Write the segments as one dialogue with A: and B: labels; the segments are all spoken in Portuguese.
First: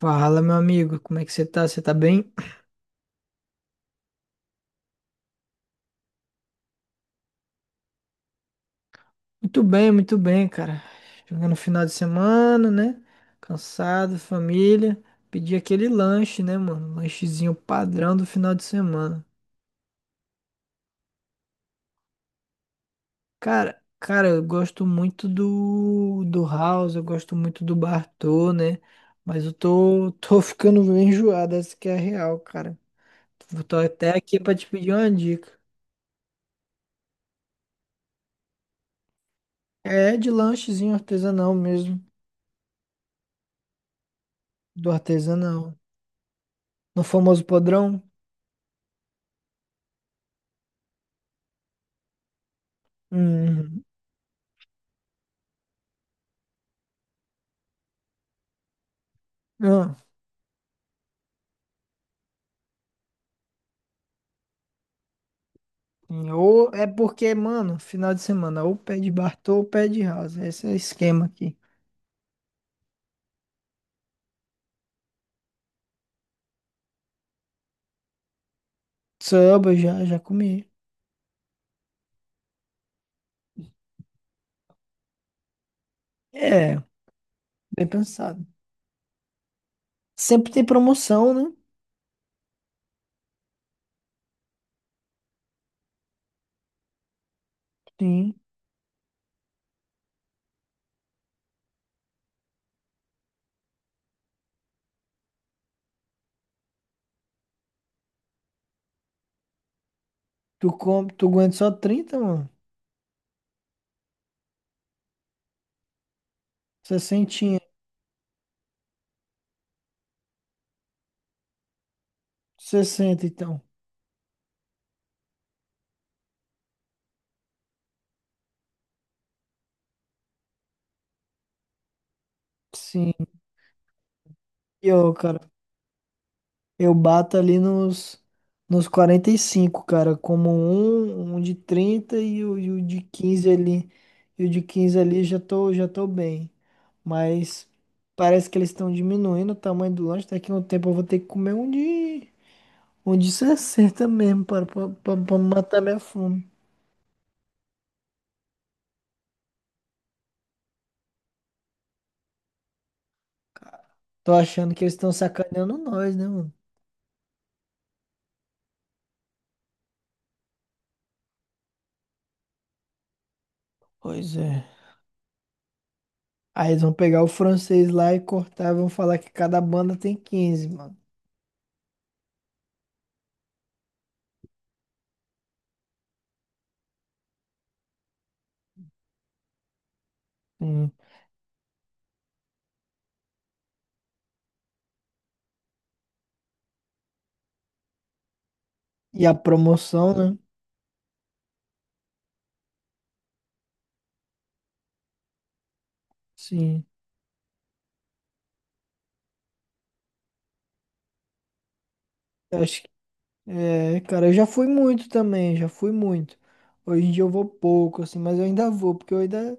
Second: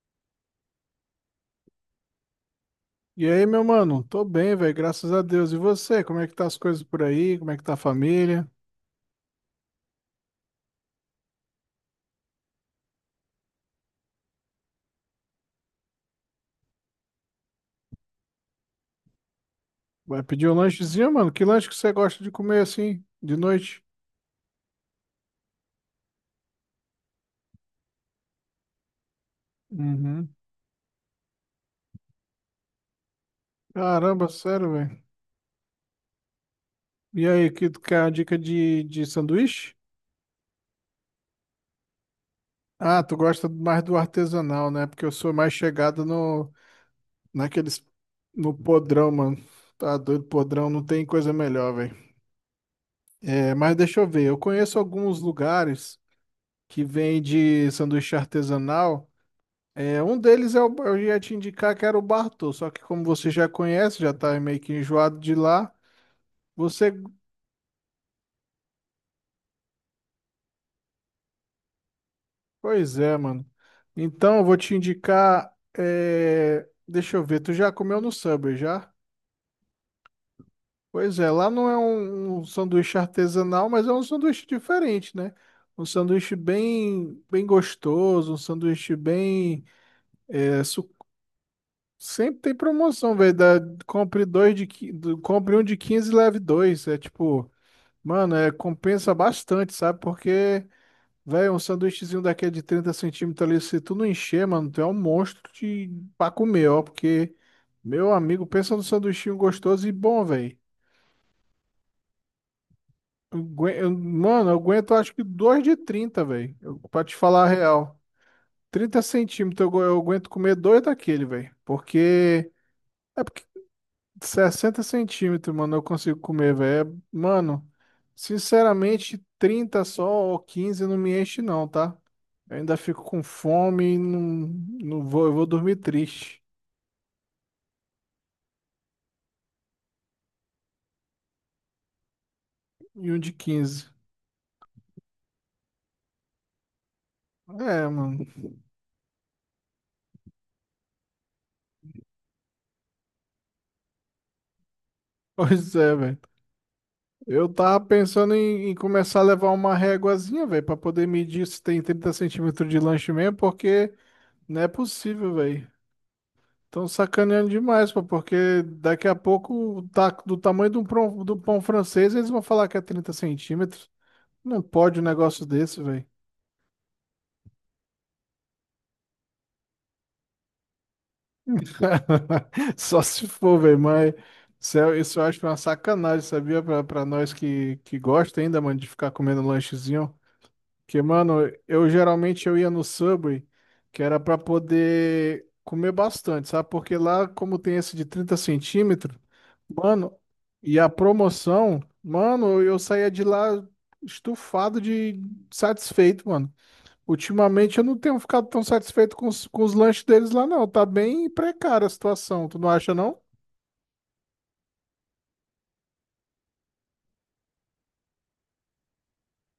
A: Fala, meu amigo, como é que você tá? Você tá bem?
B: E aí, meu mano? Tô bem, velho, graças a Deus. E você? Como é que tá as coisas por aí? Como é que tá a família?
A: Muito bem, muito bem, cara. Chegando no final de semana, né? Cansado, família. Pedi aquele lanche, né, mano? Lanchezinho padrão do final de semana.
B: Vai pedir um lanchezinho, mano? Que lanche que você gosta de comer assim, de
A: Cara,
B: noite?
A: cara, eu gosto muito do House, eu gosto muito do Bartô, né? Mas eu tô,
B: Uhum.
A: tô ficando meio enjoado, essa que é a real, cara. Tô até
B: Caramba,
A: aqui pra te
B: sério,
A: pedir
B: velho.
A: uma dica.
B: E aí, que tu quer uma dica de sanduíche?
A: É de lanchezinho artesanal mesmo,
B: Ah, tu gosta mais do artesanal, né?
A: do
B: Porque eu sou mais
A: artesanal.
B: chegado
A: No famoso
B: naqueles,
A: podrão.
B: no podrão, mano. Tá doido, podrão, não tem coisa melhor, velho. É, mas
A: Hum,
B: deixa eu ver, eu conheço alguns lugares que vende sanduíche artesanal.
A: não.
B: Eu ia te indicar que era o Bartô, só que como você já conhece, já tá meio que enjoado de lá,
A: Ou é
B: você.
A: porque, mano, final de semana, ou pé de Bartô ou pé de Rasa. Esse é o esquema aqui.
B: Pois é, mano. Então eu vou te indicar. Deixa eu ver, tu já comeu no Subway já?
A: Samba, já comi.
B: Pois é, lá não é um sanduíche artesanal, mas é um sanduíche diferente, né? Um sanduíche
A: É,
B: bem, bem
A: bem
B: gostoso, um
A: pensado.
B: sanduíche bem.
A: Sempre tem
B: é, su-
A: promoção, né?
B: Sempre tem promoção, velho. Da- Compre dois de, qui- do- compre um de 15 e leve dois. É tipo.
A: Sim.
B: Mano, compensa bastante, sabe? Porque, velho, um sanduíchezinho daquele de 30 centímetros ali, se tu não encher, mano, tu é um monstro de. Pra comer, ó. Porque, meu amigo, pensa num sanduichinho gostoso e bom, velho.
A: Tu aguenta só trinta mano?
B: Mano, eu aguento acho que dois de 30 velho. Pra te falar a
A: Sessenta.
B: real. 30 centímetros eu aguento comer dois daquele, velho. Porque. É
A: Sessenta
B: porque
A: então.
B: 60 centímetros, mano, eu consigo comer, velho. É, mano, sinceramente, 30 só ou 15 não me enche, não, tá? Eu ainda fico
A: Sim.
B: com fome e não,
A: E
B: não
A: ô,
B: vou, eu
A: cara,
B: vou dormir triste.
A: eu bato ali nos 45 cara, como um de 30 e o de
B: E um de
A: 15
B: 15.
A: ali. E o de 15 ali já tô bem. Mas
B: É, mano.
A: parece que eles estão diminuindo o tamanho do lanche. Daqui a um tempo eu vou ter que comer um de 60 mesmo, pra
B: Pois
A: matar
B: é,
A: minha
B: velho.
A: fome.
B: Eu tava pensando em começar a levar uma réguazinha, velho, pra poder medir se tem 30 centímetros de lanche mesmo, porque
A: Tô
B: não é
A: achando que eles estão
B: possível, velho.
A: sacaneando nós, né, mano?
B: Estão sacaneando demais, pô, porque daqui a pouco, tá do tamanho de do pão francês, eles vão falar que é 30 centímetros.
A: Pois
B: Não
A: é.
B: pode um negócio desse, velho.
A: Aí eles vão pegar o francês lá e cortar e vão falar que cada banda tem 15 mano.
B: Só se for, velho, mas isso eu acho uma sacanagem, sabia? Pra nós que gosta ainda, mano, de ficar comendo lanchezinho.
A: Hum.
B: Que, mano, eu geralmente eu ia no Subway, que era pra poder comer bastante, sabe? Porque lá, como tem esse de 30 centímetros,
A: E a promoção,
B: mano,
A: né?
B: e a promoção, mano, eu saía de lá estufado de satisfeito, mano.
A: Sim,
B: Ultimamente eu não tenho ficado tão satisfeito com os lanches deles lá, não. Tá bem precária a situação, tu
A: eu
B: não
A: acho que.
B: acha, não?
A: É, cara, eu já fui muito também, já fui muito. Hoje em dia eu vou pouco, assim, mas eu ainda vou, porque eu ainda.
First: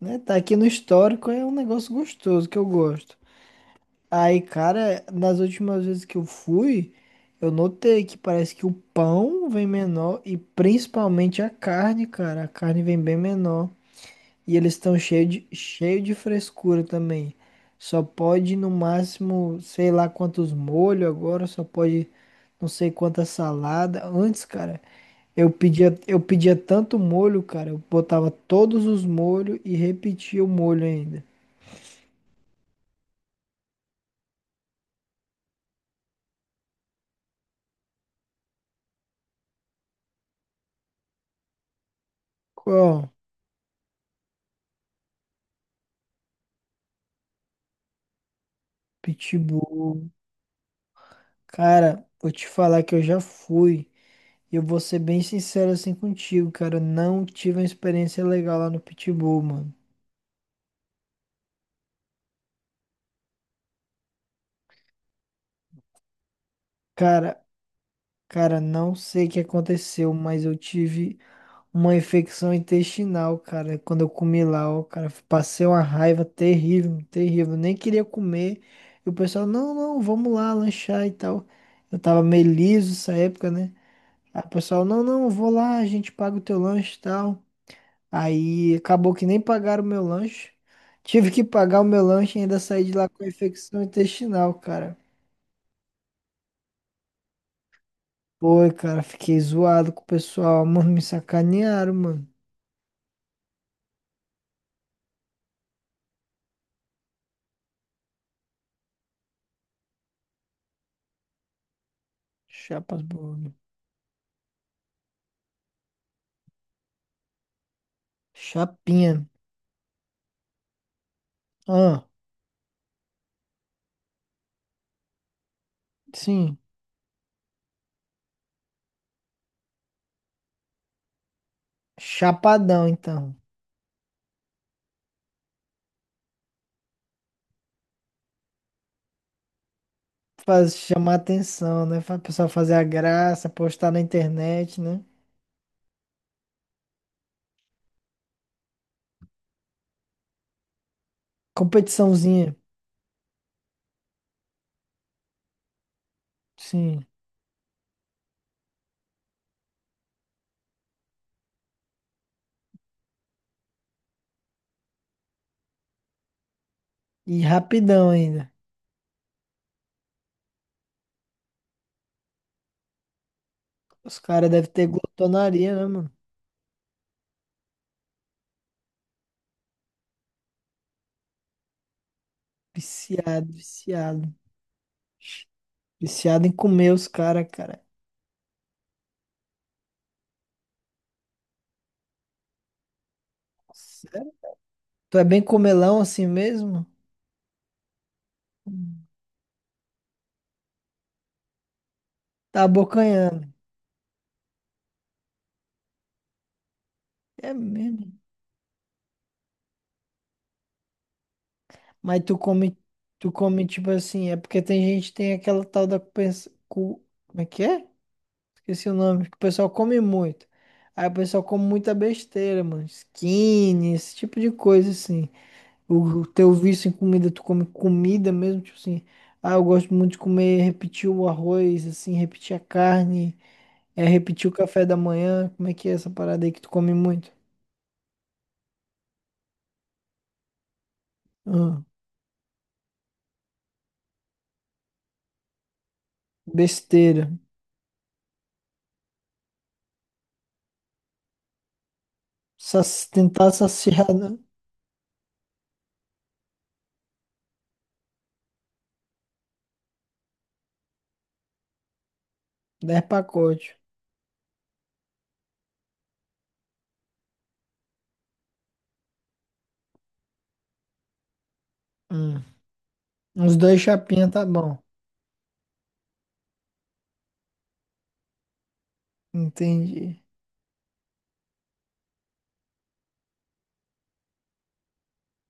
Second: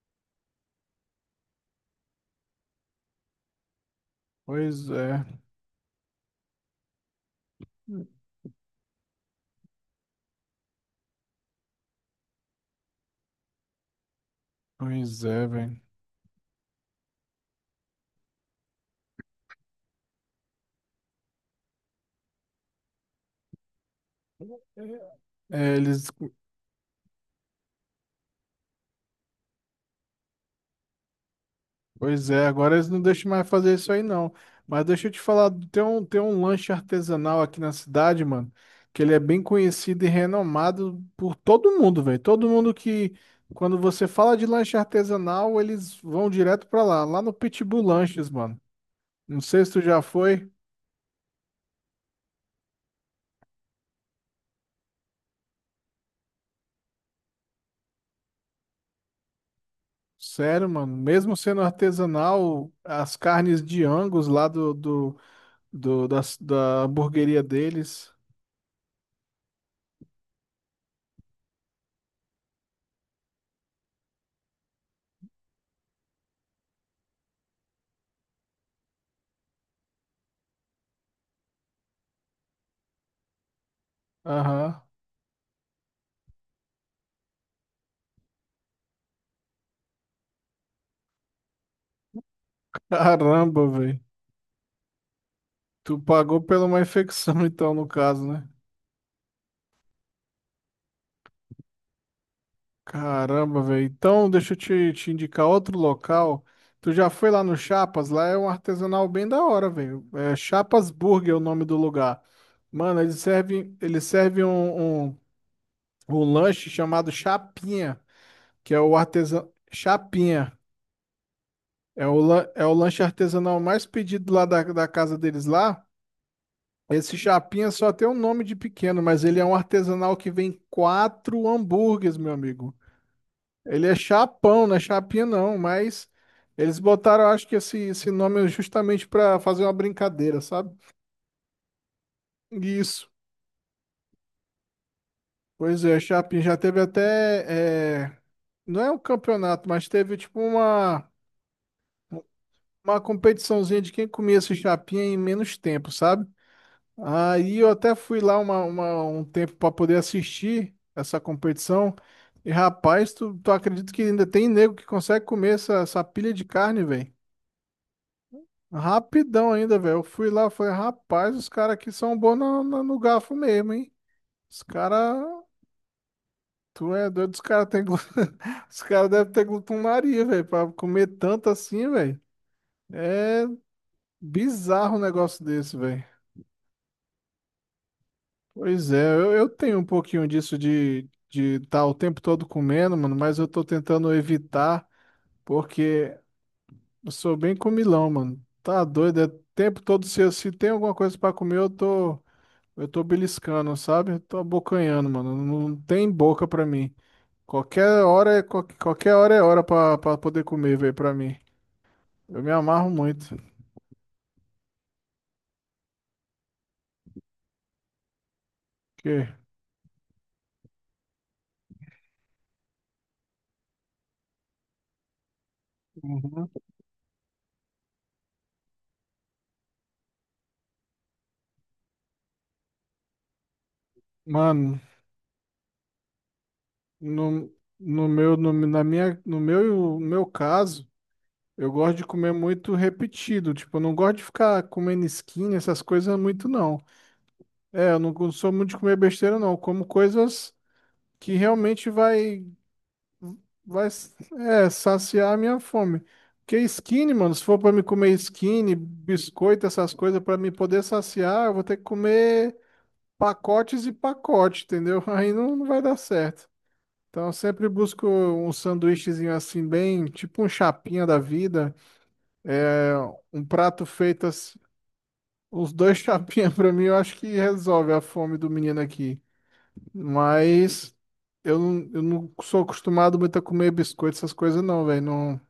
A: Né, tá aqui no histórico, é um negócio gostoso que eu gosto. Aí,
B: Pois
A: cara,
B: é,
A: nas últimas vezes que eu fui, eu notei que parece que o pão vem menor e principalmente a carne, cara. A carne vem bem menor. E eles estão
B: pois
A: cheio
B: é,
A: de,
B: velho.
A: cheio de frescura também. Só pode no máximo, sei lá quantos molhos agora, só pode não sei quanta salada. Antes, cara, eu
B: É,
A: pedia,
B: eles
A: eu pedia tanto molho, cara, eu botava todos os molhos e repetia o molho ainda.
B: Pois é, agora eles não deixam mais fazer isso aí não. Mas deixa eu te falar, tem um lanche artesanal aqui na cidade, mano, que ele é bem conhecido e renomado por todo mundo, velho. Todo mundo
A: Qual?
B: que, quando você fala de lanche artesanal, eles vão direto pra lá no Pitbull Lanches, mano. Não sei se tu já
A: Pitbull.
B: foi.
A: Cara, vou te falar que eu já fui. E eu vou ser bem sincero assim contigo, cara. Eu Não tive uma experiência legal lá no Pitbull, mano.
B: Sério, mano, mesmo sendo artesanal, as carnes de Angus lá da
A: Cara,
B: hamburgueria deles.
A: Não sei o que aconteceu, mas eu tive uma infecção intestinal, cara, quando eu comi lá, ó, cara, passei uma raiva terrível, terrível, nem queria comer. E o pessoal, não, não, vamos lá lanchar e tal. Eu tava meio liso essa época, né? Aí o pessoal,
B: Aham.
A: não, não, eu vou lá, a gente paga o teu lanche e tal. Aí acabou que nem pagaram o meu lanche. Tive que pagar o meu lanche e ainda saí de lá com
B: Caramba,
A: infecção
B: velho.
A: intestinal, cara.
B: Tu pagou pela uma infecção, então, no caso, né?
A: Foi, cara, fiquei zoado com o pessoal, mano, me sacanearam, mano.
B: Caramba, velho. Então, deixa eu te indicar outro local. Tu já foi lá no Chapas? Lá é um artesanal bem da hora, velho. Chapas Burger é o nome do lugar. Mano, eles
A: Chapasburgo.
B: servem, eles servem o lanche chamado Chapinha, que é o
A: Chapinha.
B: artesão. Chapinha.
A: Ah,
B: É o lanche artesanal mais pedido lá da casa deles lá.
A: sim.
B: Esse Chapinha só tem um nome de pequeno, mas ele é um artesanal que vem quatro hambúrgueres, meu amigo.
A: Chapadão, então.
B: Ele é chapão, não é chapinha não, mas eles botaram, eu acho que esse nome justamente para fazer uma brincadeira, sabe?
A: Faz chamar atenção, né? Faz o pessoal fazer a
B: Isso.
A: graça, postar na internet, né?
B: Pois é, Chapinha já teve até, não é um campeonato, mas teve tipo uma
A: Competiçãozinha.
B: uma competiçãozinha de quem comia essa chapinha em menos tempo, sabe?
A: Sim.
B: Aí eu até fui lá um tempo para poder assistir essa competição. E rapaz, tu acredita que ainda tem nego que consegue comer essa pilha de carne, velho?
A: E rapidão ainda.
B: Rapidão ainda, velho. Eu fui lá, falei, rapaz, os caras aqui são bons no garfo mesmo, hein?
A: Os caras
B: Os
A: devem ter
B: caras.
A: glotonaria, né, mano?
B: Tu é doido, os caras têm. Os caras devem ter glutonaria, velho, pra comer tanto assim, velho.
A: Viciado,
B: É
A: viciado.
B: bizarro um negócio desse, velho.
A: Viciado em comer os caras, cara.
B: Pois é, eu tenho um pouquinho disso de estar o tempo todo comendo, mano, mas eu tô tentando
A: Sério?
B: evitar
A: Tu é bem comelão
B: porque
A: assim mesmo?
B: eu sou bem comilão, mano. Tá
A: Hum.
B: doido, é o tempo todo se tem alguma coisa pra comer, eu tô
A: Tá
B: eu tô
A: abocanhando.
B: beliscando, sabe? Eu tô abocanhando, mano. Não tem boca pra mim.
A: É
B: Qualquer
A: mesmo.
B: hora é qualquer hora é hora pra poder comer, velho, pra mim.
A: Mas tu
B: Eu me
A: come,
B: amarro muito.
A: tu come tipo assim, é porque tem gente que tem aquela tal da como é que é? Esqueci o
B: Que?
A: nome, que o pessoal come muito. Aí o pessoal come muita besteira, mano, skinny, esse tipo de coisa assim. O
B: Uhum.
A: teu vício em comida, tu come comida mesmo, tipo assim, ah, eu gosto muito de comer, repetir o arroz, assim, repetir a carne, é repetir o
B: Mano,
A: café da manhã, como é que é essa parada aí que tu come muito?
B: no, no meu no, na minha no meu no meu caso. Eu
A: Ah,
B: gosto de comer muito repetido, tipo, eu não gosto de ficar comendo skin, essas coisas muito não.
A: besteira.
B: É, eu não sou muito de comer besteira não, eu como coisas que realmente vai
A: Tentar
B: vai
A: saciar, né?
B: saciar a minha fome. Porque skin, mano, se for pra me comer skin, biscoito, essas coisas pra me poder saciar, eu vou ter que comer
A: 10 pacotes.
B: pacotes e pacote, entendeu? Aí não, não vai dar certo. Então eu sempre busco um sanduíchezinho assim bem, tipo um chapinha da vida.
A: Hum.
B: É, um
A: Uns dois
B: prato feito
A: chapinha tá
B: assim,
A: bom.
B: uns dois chapinhas pra mim, eu acho que resolve a fome do menino aqui.
A: Entendi.
B: Mas eu não sou acostumado muito a comer biscoito, essas coisas não, velho. Não,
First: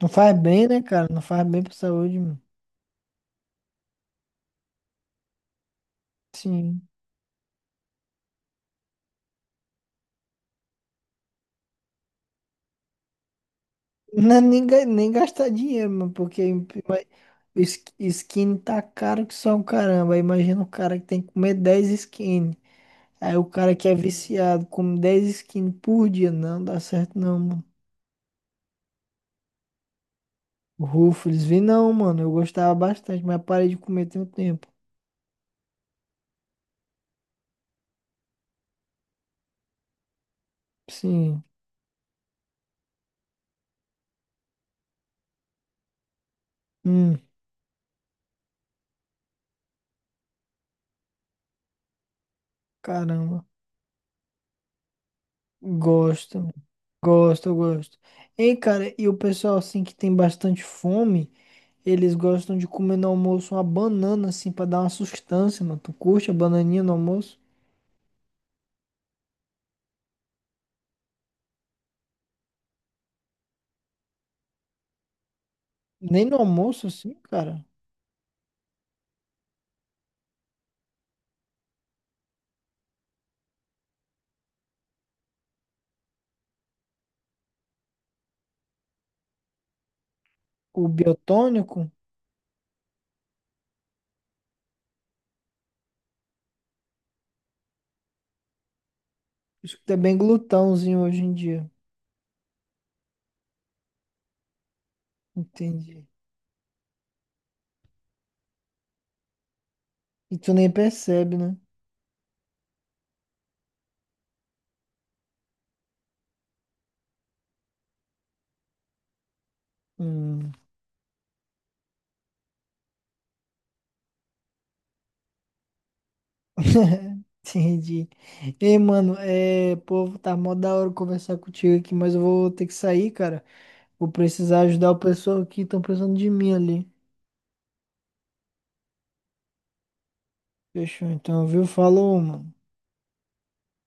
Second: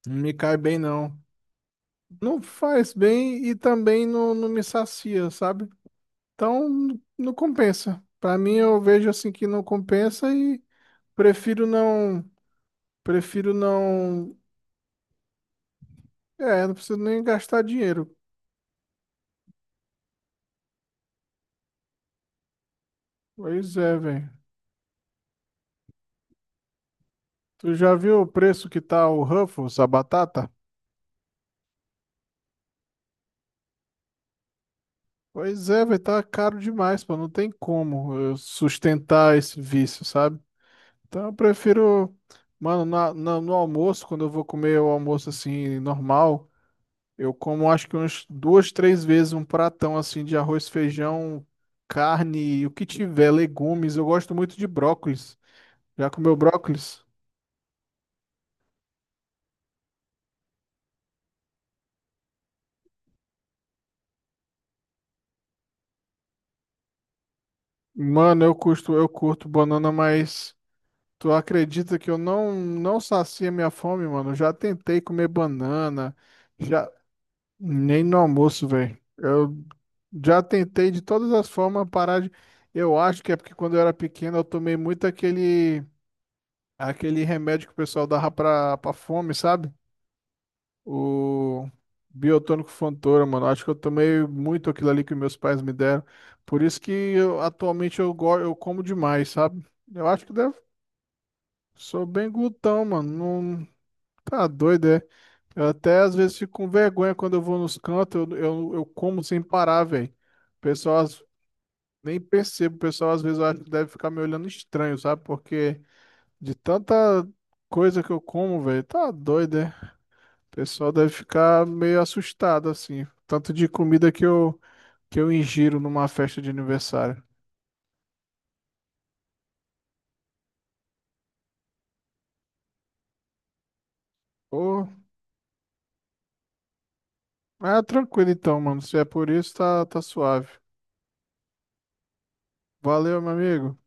A: Não
B: não me
A: faz
B: cai
A: bem,
B: bem,
A: né, cara?
B: não.
A: Não faz bem pra saúde, mano.
B: Não faz bem e também não, não me sacia, sabe? Então
A: Sim.
B: não compensa. Pra mim, eu vejo assim que não compensa e prefiro não. Prefiro
A: Não,
B: não.
A: nem gastar dinheiro, mano, porque ima-
B: É, não preciso nem gastar dinheiro.
A: skin tá caro que só um caramba. Aí imagina o cara que tem que comer 10 skin. Aí o cara
B: Pois
A: que é
B: é, velho.
A: viciado come 10 skin por dia. Não dá certo não, mano.
B: Tu já viu o preço que tá o Ruffles, a batata?
A: Ruffles, vi não, mano. Eu gostava bastante, mas parei de comer tem um tempo.
B: Pois é, vai tá caro demais, pô. Não tem como eu sustentar esse vício, sabe? Então eu
A: Sim.
B: prefiro, mano, no almoço, quando eu vou comer o almoço assim, normal,
A: Hum,
B: eu como acho que umas duas, três vezes um pratão assim de arroz, feijão, carne, o que tiver,
A: caramba.
B: legumes. Eu gosto muito de brócolis. Já comeu
A: Gosto.
B: brócolis?
A: Gosto, eu gosto. Ei, cara, e o pessoal assim que tem bastante fome, eles gostam de comer no almoço uma banana assim pra dar uma sustância, mano. Tu curte a bananinha no almoço?
B: Mano, eu curto banana, mas. Tu acredita que eu não sacia minha fome, mano? Eu já tentei comer banana,
A: Nem no almoço
B: já
A: assim, cara.
B: nem no almoço, velho. Eu já tentei de todas as formas parar de. Eu acho que é porque quando eu era pequeno eu tomei muito aquele remédio que o pessoal dava pra fome, sabe?
A: O
B: O
A: biotônico,
B: biotônico Fontoura, mano. Acho que eu tomei muito aquilo ali que meus pais me deram. Por isso que atualmente eu como demais, sabe?
A: isso que tá
B: Eu
A: bem
B: acho que deve
A: glutãozinho hoje em dia.
B: Sou bem glutão, mano. Não, tá doido, é? Eu até
A: Entendi.
B: às vezes fico com vergonha quando eu vou nos cantos, eu como sem parar, velho.
A: E tu
B: O
A: nem
B: pessoal às-
A: percebe, né?
B: nem percebo, o pessoal às vezes eu acho que deve ficar me olhando estranho, sabe? Porque de tanta coisa que eu como, velho, tá doido, é?
A: Hum.
B: O pessoal deve ficar meio assustado, assim. Tanto de comida que que eu ingiro numa festa de aniversário.
A: Entendi. Ei, mano, povo, tá mó da hora conversar contigo aqui, mas eu vou ter que sair, cara. Vou precisar
B: Ô,
A: ajudar o pessoal que estão precisando de mim ali.
B: ah, tranquilo então, mano. Se é por isso, tá, tá suave.
A: Fechou, então, viu? Falou, mano.
B: Valeu, meu amigo.